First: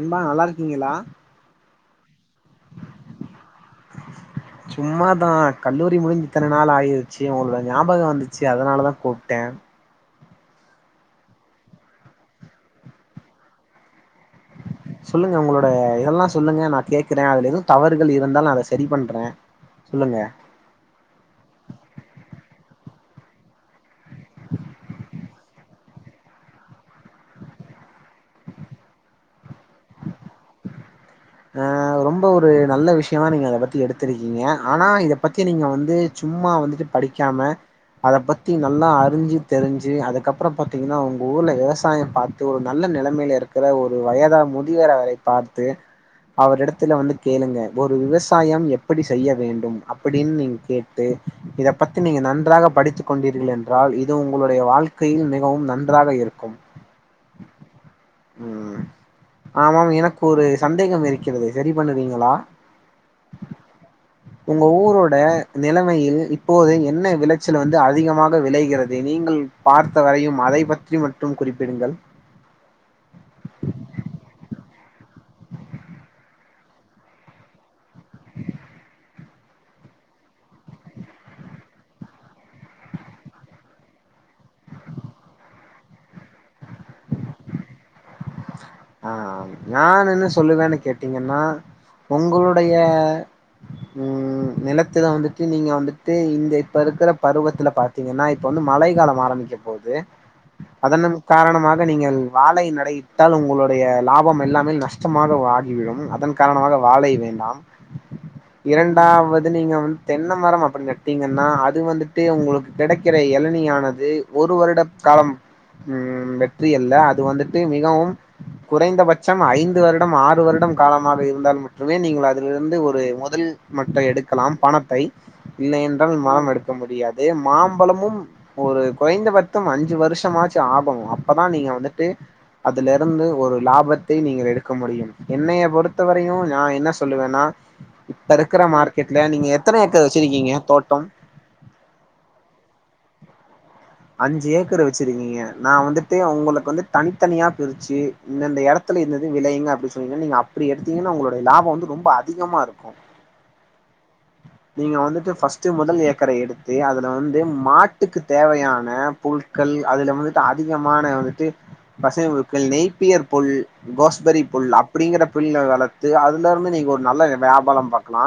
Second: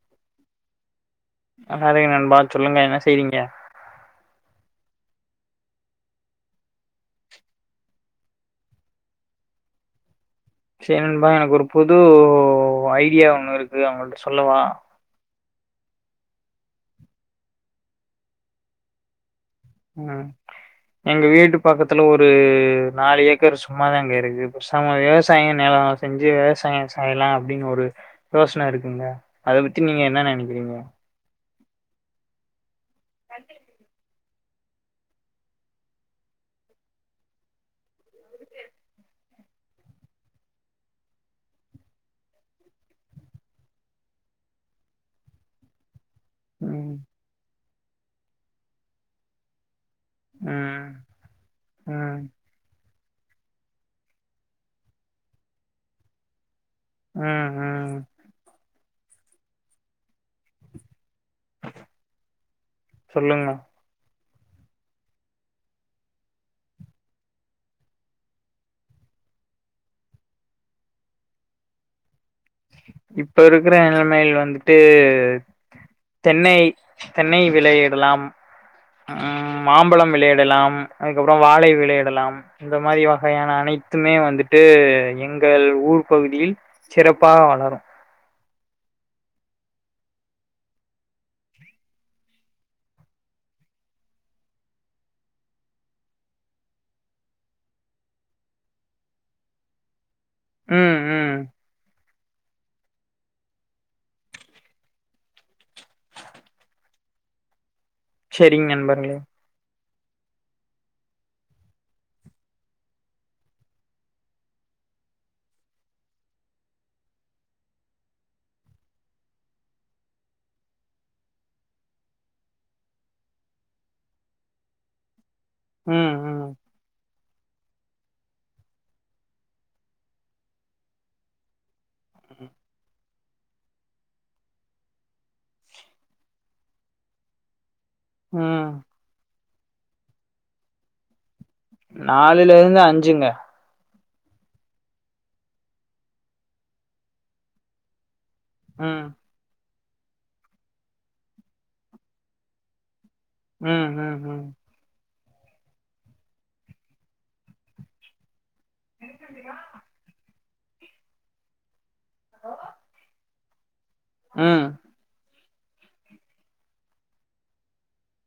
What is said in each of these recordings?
அம்மா நல்லாருக்கீங்களா ஹா அதே நண்பா சொல்லுங்க என்ன செய்றீங்க சும்மாதா கல்லூரி முடிஞ்ச் இத்தன நாள் ஆயிர்ச்சி உல்லுட ஞாபக வந்துச்சி அதுனால தா கூப்ட்டே சே நண்பா எனக்கு ஒரு புது ஐடியா ஒண்ணு இருக்கு அவுங்கள்ட்ட சொல்லவா சொல்லுங்க உங்களோட இஎல்லா சொல்லுங்க நா கேக்குறே அதுல எது தவறுகள் இருந்தால் அத சரி பண்றே உஅ எங்க வீட்டு பக்கத்துல ஒரு நால் ஏக்கர் சும்மாதாங்க இருக்கு பேசம விவசாயு நெலோ செஞ்சு விவசாயோ செய்லா அப்டின்னு ஒரு யோசன இருக்குங்க அத பத்தி நீங்க என்ன நெனக்கிறீங்க ஆ ரொம்ப ஒரு நல்ல விஷயமா நீங்க அத பத்தி எடுத்துருகிங்க ங்க ஆனா இத பத்தி நீங்க வந்து சும்மா வந்துட்டு படிக்காம அத பத்தி நல்லா அறிஞ்சி தெரிஞ்சி அதுக்கப்றோ பாத்தீங்கன்னா உங்க ஊர்ல விவசாய பாத் ஒரு நல்ல நெலமைல இருக்குற ஒரு வயதா முதியரா அரை பாத்து அவர் ம் எடத்துல வந்து கேளுங்க ஒரு விவசாயம் எப்படி செய்ய வேண்டும் அப்னுடி நீங்க ம் கேட்டு இத பத்தி நீங்க ம் நன்றாக படித்து கொண்டீர்கள் என்றால் இது உங்களுடைய வாழ்க்கையில் மிகவு நன்றாக இருக்கு உ உ உ ஆமாம் எனக்கு ஒரு சந்தேகம் இரு கிறது சரி பண்ணுவீங்களா சொல்லுங்க உங்க ஊரோட நெலமையில் இப்போது என்ன விளச்சல் வந்து அதிகமாக விளைகிறது நீங்கள் பார்த்தவரையும் அதை பற்றி மட்டும் குறிப்பிடுங்கள் இப்ப இருக்குற நெலமையில் வந்துட்டு தென்னை தென்னை விளையிடலாம் ம் மாம்பழம் விளையிடலாம் அதுக்கப்றோ வாழை விளையிடலாம் இந்த மாதிரி வகையான அனைத்துமே வந்துட்டு எங்கள் ஊர் பகுதியில் சிறப்பாக வளரும் ஆ நான் என்ன சொல்லுவேன்னு கேட்டீங்கன்னா உங்களுடைய ம் நிலத்துல வந்துட்டு நீங்க வந்துட்டு இந்த இப்ப இருக்கிற பருவத்துல பாத் பாத்தீங்கன்னா இப்ப வந்து மழை காலம் ஆரம்பிக்க போகுது ம் அதனன் ம் காரணமாக நீங்கள் வாழை நடை விட்டால் உங்களுடைய லாபம் எல்லாமே நஷ்டமாக வாடிவிடும் அதன் காரணமாக வாழை வேண்டாம் செரிங்க நண்பர்களே இரண்டாவது நீங்க வந்து தென்ன மரம் அப்படி நட்டீங்கன்னா அது வந்துட்டு உங்களுக்கு கிடைக்கிற எளனியானது ஒரு வருட காலம் வெற்றி அல்ல அது வந்துட்டு மிகவும் குறைந்தபட்சம் ஐந்து வருடம் ஆறு வருடம் காலமாக இருந்தால் மட்டுமே நீங்கள் அதிலிருந்து ஒரு முதல் மட்டம் எடுக்கலாம் பணத்தை இல்லை என்றால் ம் மரம் ம் எடுக்க முடியாது மாம்பழமும் ஒரு குறைந்தபத்தம் அஞ்சு வருஷமாச்சு ஆபும் அப்பதான் நீங்க வந்துட்டு உ அதலிருந்து ஒரு லாபத்தை நீங்கள் எடுக்க முடியும் என்னைய பொறுத்தவரையும் நான் என்ன சொல்லுவேன்னா இப்ப இருக்கிற ம் மார்க்கெட்ல நீங்க எத்தனை ஏக்கர் வச்சிருக்கீங்க தோட்டம் நாலைலருந்து அஞ்சுங்க அஞ்சு ஏக்கர் வச்சிருக்கீங்க நா வந்துட்டு ஒங்களுக்கு வந்து தன்த்தனியா பிரிச்சு இந்தெந்த எடத்துல ம் இந்தது விளயுங்க அப்டின் சொன்னீங்கன்னா நீங்க அப்டி எடுத்தீங்கன்னா ஒங்களுடைய லாபோ வந்து ரொம்ப அதிகமாருக்கு ம் ம் ம் நீங்க வந்துட்டு ஃபஸ்ட்டு மொதல் ஏக்கர எடுத்து அதுல வந்து மாட்டுக்கு தேவயா ன புல்கள் அதுல வந்துட்டு அதிகமான வந்துட்டு பசமை புல்கள் நெய்ப்பியர் புல் கோஸ்பெரி ம் புல்லா ப்டிங்ற பில்ல வளத்து அதுலருந்து நீங்க ஒரு நல்ல வியாபாரோ பாக்லா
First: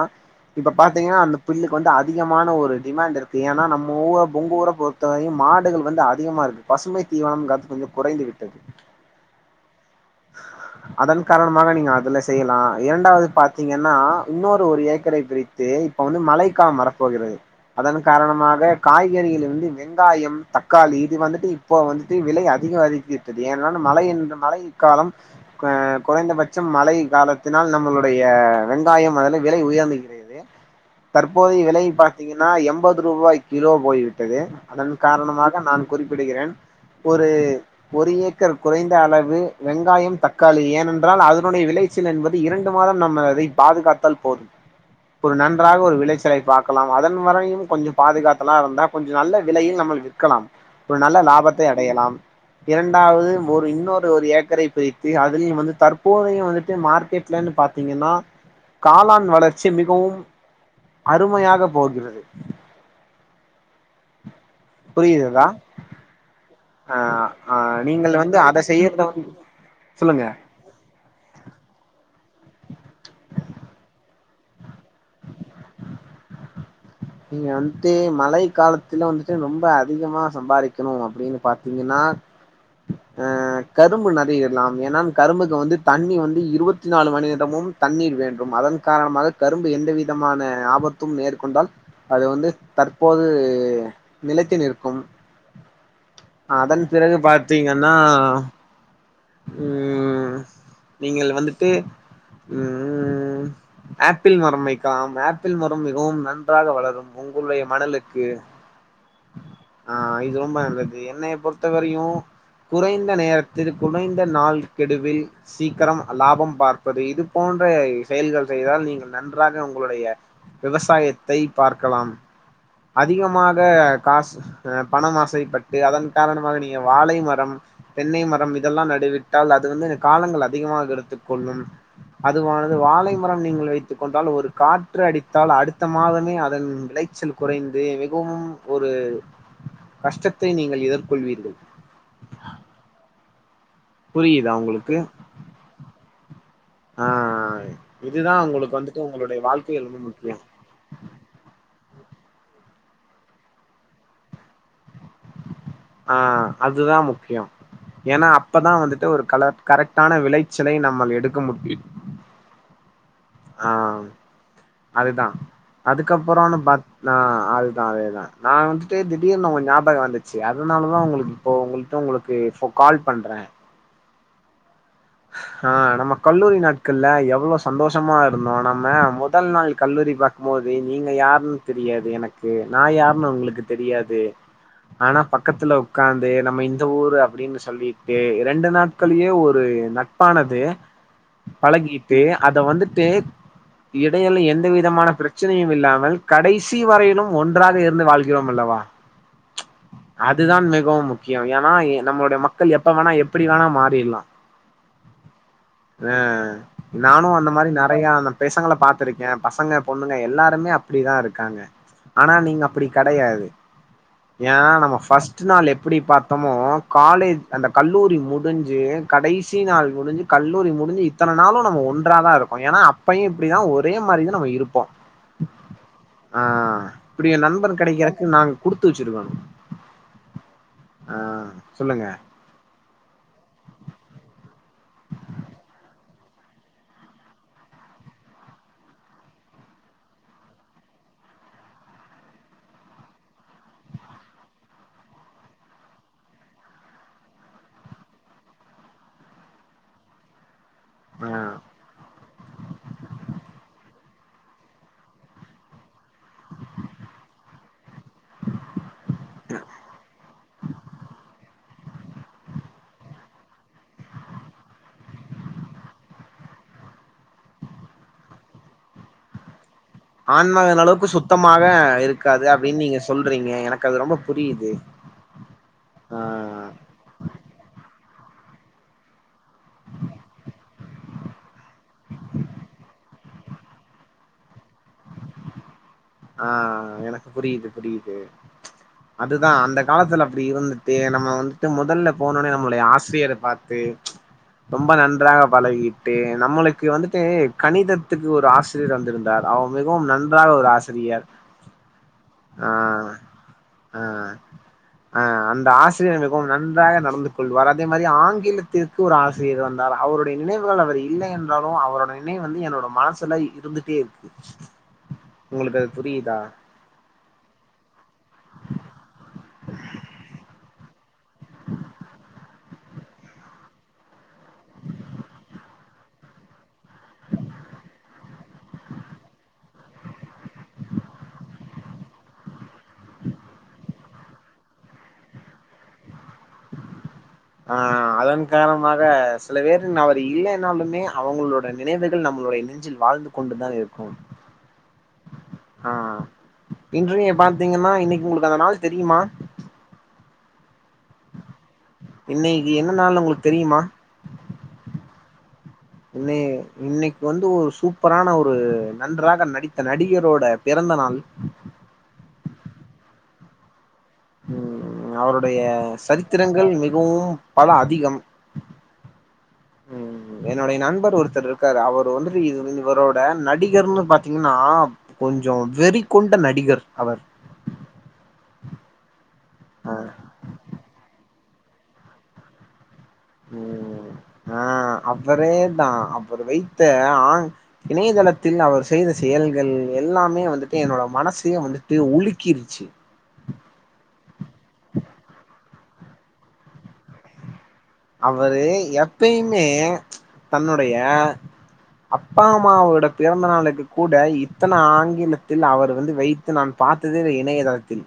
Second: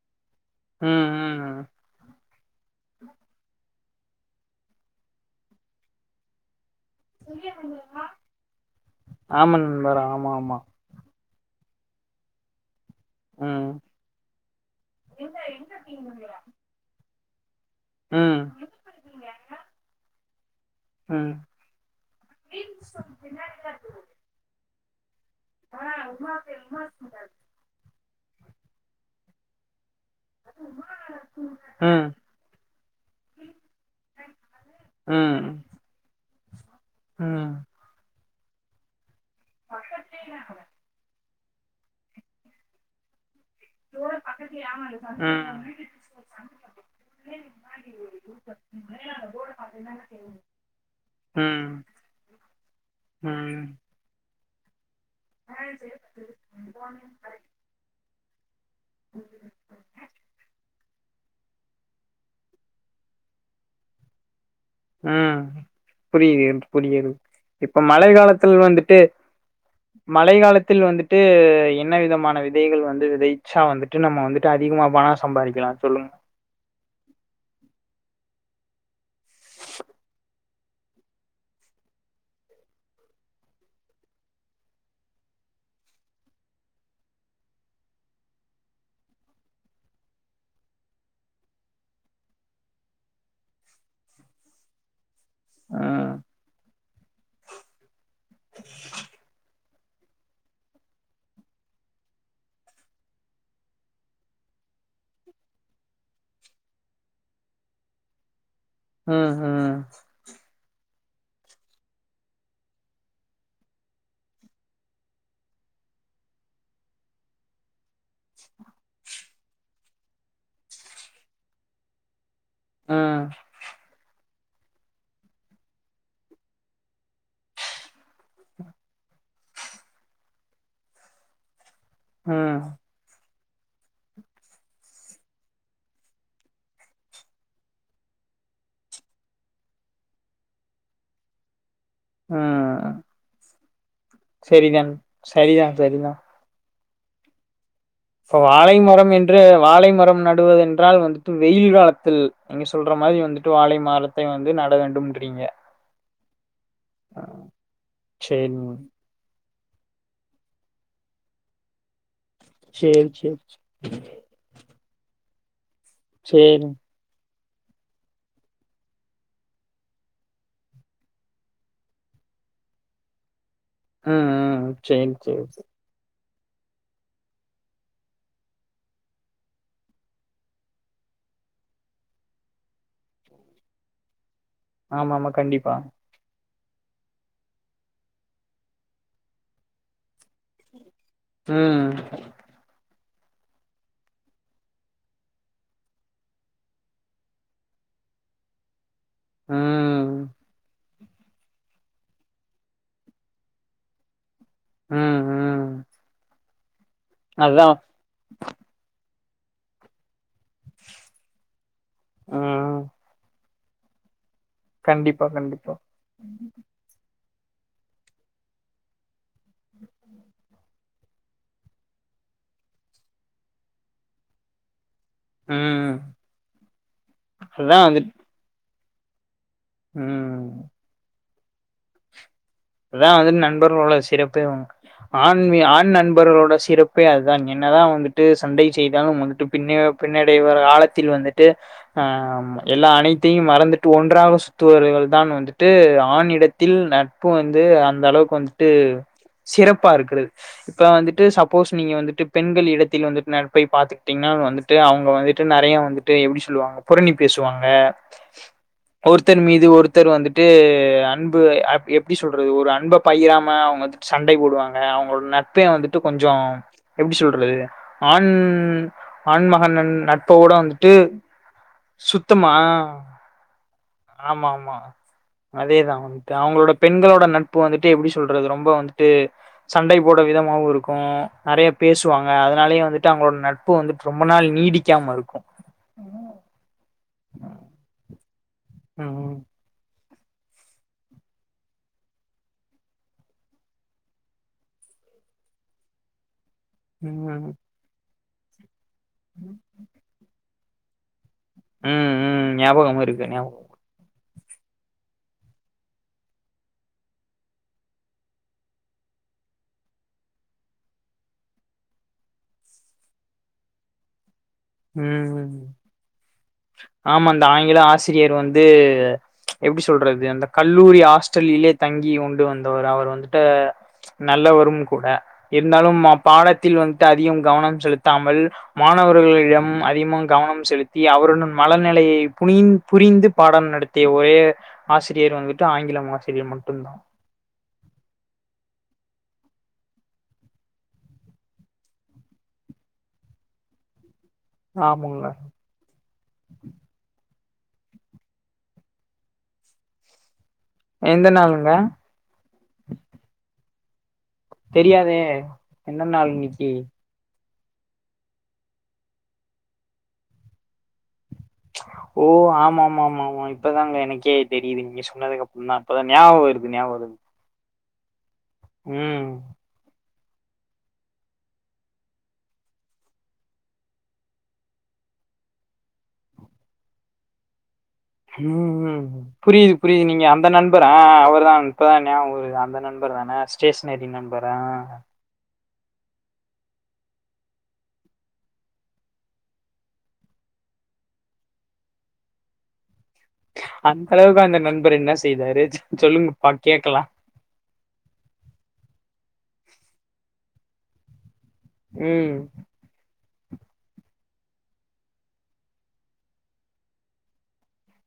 இப்ப ம் பாத்தீங்கன்னா அந்த ம் ம் பில்லுக்கு வந்து அதிகமான ஒரு டிமான்ட்டிருக்கு ஏனா நம்ம ஊ உங்க ஊர பொறுத்தவரையு மாடுகள் வந்து அதிகமாருக்கு பசுமை தீவான காத்து கொஞ்சொ குறைந்து விட்டது ஆமா நண்பர் ஆமா ஆமா அதன் காரணமாக நீங்க அதுல செய்யலா இரண்டாவது ம் பாத்தீங்கன்னா இன்னொரு ஒரு ஏக்கரை பிரித்து இப்ப வந்து மழைக்கால வர போகிறது அதன் ம் காரணமாக காய்கறிலிருந்து வெங்காயம் தக்காளி இது ம் வந்துட்டு இப்போ வந்துட்டு விலை அதிக அதிக்விட்டது ஏனான மழை என்ற மழை காலம் க குறைந்தபட்சம் மழை காலத்தினால் நம்மளுடைய வெங்காயம் அதுலை விலை உயர்ந்துகிற து தற்போதைய விலை ம் ம் பாத்தீங்கன்னா எண்பது ரூபாய் கிலோ போய்விட்டது அதன் ம் கார்ணமாக நா குறிப்பிடுகிறேன் ஒரு ஒரு ஏக்கர் குறைந்தளவு வெங்காயம் தக்காளி ஏனென்றால் அதனுடைய விளைச்சல் என்பது இரண்டு மாதம் நம்ம அதை பாதுகாத்தால் போதும் ஒரு நன்றாக ஒரு விளைச்சலை பார்க்கலாம் அதன் வரையும் கொஞ்சம் பாதுகாத்தலா இருந்தா கொஞ்ச நல்ல விலையில் நம்ம விற்கலாம் ஒரு நல்ல லாபத்தை ம் அடையலாம் ம் இரண்டாவது ம் ஒரு இன்னொரு ஒரு ஏக்கரை பிரித்து அதுலயும் வந்து தற்போதயு வந்துட்டு மார்க்கெட்லன் பாத்தீங்கன்னா காளான் வளர்ச்சி மிகவும் அருமையாக போகிறது ம் புரியுதா புரிது புரிகிறது ஆஹ் ஆஹ் இப்ப மழை நீங்கள் வந்து காலத்தில் அதை வந்துட்டு செய்யறத வந்து சொல்லுங்க மழை காலத்தில் வந்துட்டு என்ன விதமான விதைகள் வந்து விதைச்சா வந்துட்டு நம்ம வந்துட்டு அதிகமா பணம் சம்பாரிக்லா சொல்லுங்க நீங்க வன்ட்டு மழை காலத்துல வந்துட்டு ரொம்ப அதிகமா சம்பாரிக்கனு அப்டின் பாத்தீங்கன்னா ஆ கரும்பு நறையிட்லாம் ஏனா கரும்புக்கு வந்து தண்ணி வந்து இருவத்தி நாலு மணி நேரமும் தண்ணீர் வேண்டும் அதன் காரணமாக கரும்பு எந்தவிதமான ஆபத்தும் மேற்கொண்டால் அது வந்து தற்போது நிலைத்து நிற்கும் ம் அதன் பிறகு பாத்தீங்கன்னா ம் நீங்கள் வந்துட்டு ம் ஆப்பிள் மரம் வைக்லாம் ஆப்பிள் மரம் மிகவும் நன்றாக வளரும் உங்குள்ளய மணலுக்கு ம் ஹும் ஆ இது ரொம்ப நல்லது என்னய பொறுத்த வரையு குறைந்த நேரத்தில் குறைந்த நாள் கெடுவில் சீக்கிரம் லாபம் பார்ப்பது இது போன்ற செயல்கள் செய்தால் நீங்கள் நன்றாக உங்களுடைய விவசாயத்தை பார்க்கலாம் அதிகமாக காசு அ பணம் ஆசைப்பட்டு அதன் காரணமாக நீங்க வாழை மரம் தென்னை மரம் இதெல்லா நடுவிட்டால் அது வந்து காலங்கள் அதிகமாக எடுத்து கொள்ளும் ம் ம் அதுவானது வாழை மரம் நீங்கள் வைத்துக் கொண்டால் ஒரு காற்று அடித்தால் அடுத்த மாதமே அதன் விளைச்சல் குறைந்து மிகவும் ஒரு கஷ்டத்தை நீங்கள் எதர்கொள்வீர்கள் ஆ புரியுதா செரிதான் உங்களுக்கு சரிதா சரிதா ஆ ஆ இப்ப வாழை மரம் என்று வாழைமரம் முக்கியோ நடுவதென்றால் வந்து டு வெயில் காலத்தில் நீங்க சொல்ற மாரி வந்துட்டு வாழை மரத்தை வந்து நட வேண்டும்ன்றீங்க ஆ அதுதா முக்கியம் ஏனா சேரிங்க அப்பதா வந்துட்டு ஒரு கலர் கரெக்டான விளைச்சலை நம்மள் எடுக்க முடியு சேர் சேர் ஆ அதுதா அதுக்கப்பறோனு சேரிங் பாத் ஆ அதுதா அதேதா நா வந்துட்டு திடீர்னு ஒங்க ஞாபக வந்துச்சு அதுனாலதா ஒங்களுக்கு இப்போ ஒங்கள்ட்ட ஒங்களுக்கு ஃபோ கால் பண்றே ம் ம் சேர் சேர் ஆ நம்ம கல்லூரி நாட்கள்ல எவ்வளோ சந்தோஷமா இருந்தோ நம்ம மொதல் நாள் கல்லூரி பா க்கு போது நீங்க யாருன் தெரியாது எனக்கு நா யாருன்னு ஒங்களுக்கு தெரியாது ஆமா ஆனா ஆமா பக்கத்துல கண்டிப்பா உக்காந்து நம்ம இந்த ஊரு அப்டின்னு சொல்லிட்டு இரண்டு நாட்கள்யே ஒரு நட்பான து ம் பழகிட்டு அத வந்துட்டு எடையில எந்த விதமான பிரச்சனையு இல்லாமல் கடைசி வரையிலும் ஒன்றாக இருந்து வாழ் கிறோம் அல்லவா ம் அதுதான் மிகவும் முக் கியோ ஏனா எ நம்மளுடைய மக்கள் எப்ப வேணா எப்பிடி வேணா மாறிற்லா ம் ம் அ நானு அந்த அதா மாரி ந நெறையான பெசங்கள பாத்துருக்கே பசங்க பொண்ணுங்க எல்லா ருமே அப்டிதா இருக்காங்க ஆனா நீங்க ம் அப்பிடி கெடையாது ஏனா நம்ம கண்டிப்பா ஃபஸ்ட்டு நாளு கண்டிப்பா எப்டி பாத்தமோ காலேஜ் அந்த கல்லூரி முடுஞ்சு கடை சி நாள் முடுஞ்சு கல்லூரி முடுஞ்சு இத்தன நாளு நம்ம ஒன்றா தா இருக்கோ ஏனா அப்பயு இப்டிதா ஒரே மாரி தா நம்ம இருப்போ கேட்கவில்லை ம் ம் ஆ இப்டி என் நண்பன் அதா வந்துட் கெடைக்கறக்கு நான் குடுத்து வச்சுருக்கனு ம் ம் ஆ சொல்லுங்க அதா வந்து நண்பர்களோட சிறப்பேவு ஆண் வி ஆண் நண்பர்களோட சிறப்பே அதுதான் என்னதா வந்துட்டு சண்டை செய்தாலும் வந்துட்டு பின்னே பின்னடை ஒரு காலத்தில் வந்துட்டு ஆ எல்லா அனைத்தையு மறந்துட்டு ஒன்றாக சுத்துவர்கள் தான் வந்துட்டு ஆண் இடத்தில் ந நட்பு வந்து அந்த அளவுக்கு வந்துட்டு சிறப்பா இருக்கறது இப்ப வந்துட்டு ஆ சப்போஸ் நீங்க வந்துட்டு பெண்கள் இடத்தில் வந்துட்டு நட்பை பாத்துகிட்டீங்னா வந்துட்டு அவுங்க வந்துட்டு நெறைய வந்துட்டு எப்டி சொல்லுவாங்க புறணி பேசுவாங்க [inaudible] ஒருத்தர் மீது ஒருத்தர் வந்துட்டு அன்பு அ எப் எப்டி சொல்றது ஒரு அன்ப பகிராம அவுங்க வந்துட்டு சண்டை போடுவாங்க அவுங்களோட நட்பே வந்துட்டு கொஞ்சோ எப்டி சொல்றது ஆண் ஆண் மகானன் நட் ஆண் மகனளவுக்கு சுத்தமாவே இருக்காது சுத்தமா அப்டின்னு நீங்க சொல்றீங்க எனக் ஆமா ஆமா அதேதா ஆ வந்த்ட்டு அவுங்களோடப் பெண்களோட நட்பு வந்துட்டு எப்டி சொல்றது ரொம்ப வந்துட்டு சண்டை போட விதமாவு இருக்கு நெறையப் பேசுவாங்க அதனாலயே வந்துட்டு அவுங்கோளட நட் ப்போ வந்துட் ரொம்ப நாள் நீடிக்காம இருக்கு ஆ எனக் புரிது புரிது ம் அதுதா அந்தக் காலத்துல அப்டி இருந்துட்டு நம்ம வந்துட்டு மொதல்ல போனோனே நம்மளுய ஆசிரியரப் பாத்து ரொம்ப நன்றாக பலகிட்டு நம்மளுக் க்கு ம் வந்துட்டு ம் கணிதத்துக்கு ஒரு ஆசிரியர் வந்துருந்தார் அவ மிகவும் நன்றாக ஒரு ஆசிரியர் ம் ம் நியாபகம் இருக்கு நியாப் அ அ அந்த ஆசிரியர் மிகவும் நன்றாக நடந்துக் கொள்வார் அதே மாரி ஆங்கிலத்திற்கு ஒரு ஆசிரியர் வந் தார் அவுருடை நினைவுகள் அவர் இல்ல என்றாலு அவரோட நினைவு வந்து என்னோட மனசுல இருந்துட்டே இருக்கு ம் உங்குளுக்கு அது புரிதா ஆமா இந்த ஆங்கில ஆசிரியர் வந்து எப்டி சொல்றது அந்த கல்லூரி ஹாஸ்டல்லிலே தங்கி வுண்டு வந்தவர் அவர் வந்துட்டே நல்லவரும் கூட இருந்தாலும் அப் பாடத்தில் வந்த்ட்டு அதிகம் கவனம் செலுத்தாமல் மாணவருகளிடம் ம் அதிகமாவுன் கவனம் செலுத்தி அவருடன் மலநிலையை புனின் புரிந்துப் பாடம் நடத்திய ஒரே ஆசிரியர் வந்துட்டு ஆங்கிலம் ஆசிரியர் மட்டுந்தா ஆ அதன் காரண்மாக சில பேரு நா அவரு இல்லனாலுமே அவுங்ளோட நினைவுகள் நம்ளுடைய நெஞ்சில் வாழ்ந்து கொண்டுதா இருக்கும் ஆமுங்கள ஆ இன்றே பாத்தீங்கன்னா இன்னிக்கு உங்ளுக்கு அந்த நாள் தெரியுமா எந்த நாளுங்க இன்னைக்கி என்ன நாள்னு வுங்ளுக்கு தெரியுமா தெரியாதே என்ன நாள் இன்னிக்கி இது வந்து ஒரு சூப்பரான ஒரு நன்றாக நடித்த நடிகரோட பிறந்த நாள் ஓ ஆமாமாமாமா இப்பதாங்க எனக் கே தெரிது நீங்க ம் சொன்னதுக்கு அவருடைய அப்பந்தா இப்பதா நியாபகோ சரித்திரங்கள் வருது நியாப வருது மிகவும் பல அதிகம் ம் ம் என்னுடைய நண்பர் ஒருத்தர்ருக்காரு அவரு வந்துட்டு இதுவ் இவரோட நடிகர்னு பாத்தீங்கன்னா கொஞ்சோ வெறி கொண்ட நடிகர் அவர் ம் புரிது ஆ புரிது நீங்க அந்த நண்பரா ஆ அவருதான் இப்பதான் நியாபவருது அந்த நண் பர்தான ஸ்டேஷ்னரி நண்பரா அவரேதா அப்றோ வைத்த ஆ இணையதளத்தில் அவர் செய்த செயல்கள் எல்லாமே வந்துட்டு என்னோட மனசியே வந்துட்டு வுலுக்கிருச்சி அந்தளவுக்கு அந்த நண்பர் என்ன செய்தாரு சொல்லுங்கப்பா கேக்கலா அவரு எப்பயுமே தன்னுடைய ம் அப்பா அம்மாவோடக் பிறந்த நாளுக்கு கூட இத்தன ஆங்கிலத்தில் அவர் வந்து வைத்து நான் பார்த்ததேல இணையதளத்தில்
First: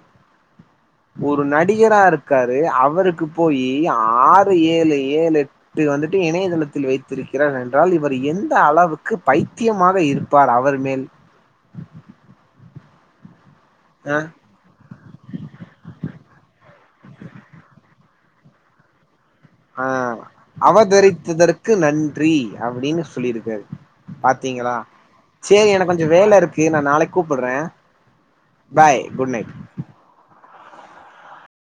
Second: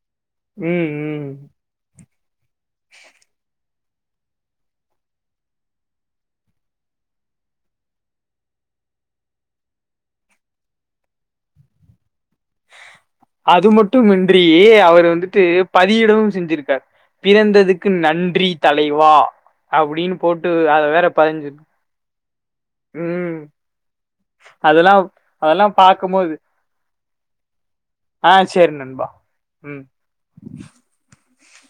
ம் ம் ஒரு நடிகரா இருக்காரு அவருக்குப் போயி ஆறு ஏழு ஏழுட் இப்டி வந்துட்டு இணையதளத்தில் வெய்த்திருக்கிறார் என்றால் இவர் எந்த அளவுக்கு பைத்தியமாக இருப் பார் அவர் மேல் அது அ மட்டுமின்றி அவர் வந்துட்டு பதிவிடமும் செஞ்சிருக்கார் பிறந்ததுக்கு நன்றி தலைவா அ அப்டின்னு போட்டு அத வேற பதிஞ்சிரு அவதரித்ததற்கு நன்றி அப்டீன்னு ம் சொல்லியிருக்காரு பாத்தீங்களா அதெல்லா அதெல்லா செரி எனக்கு கொஞ்சோ பாக்கும்போது வேல இருக்கு நா நாளைக்கு கூப்புடுறே ஆ செரி பாய் நண்பா குட் நைட் ம்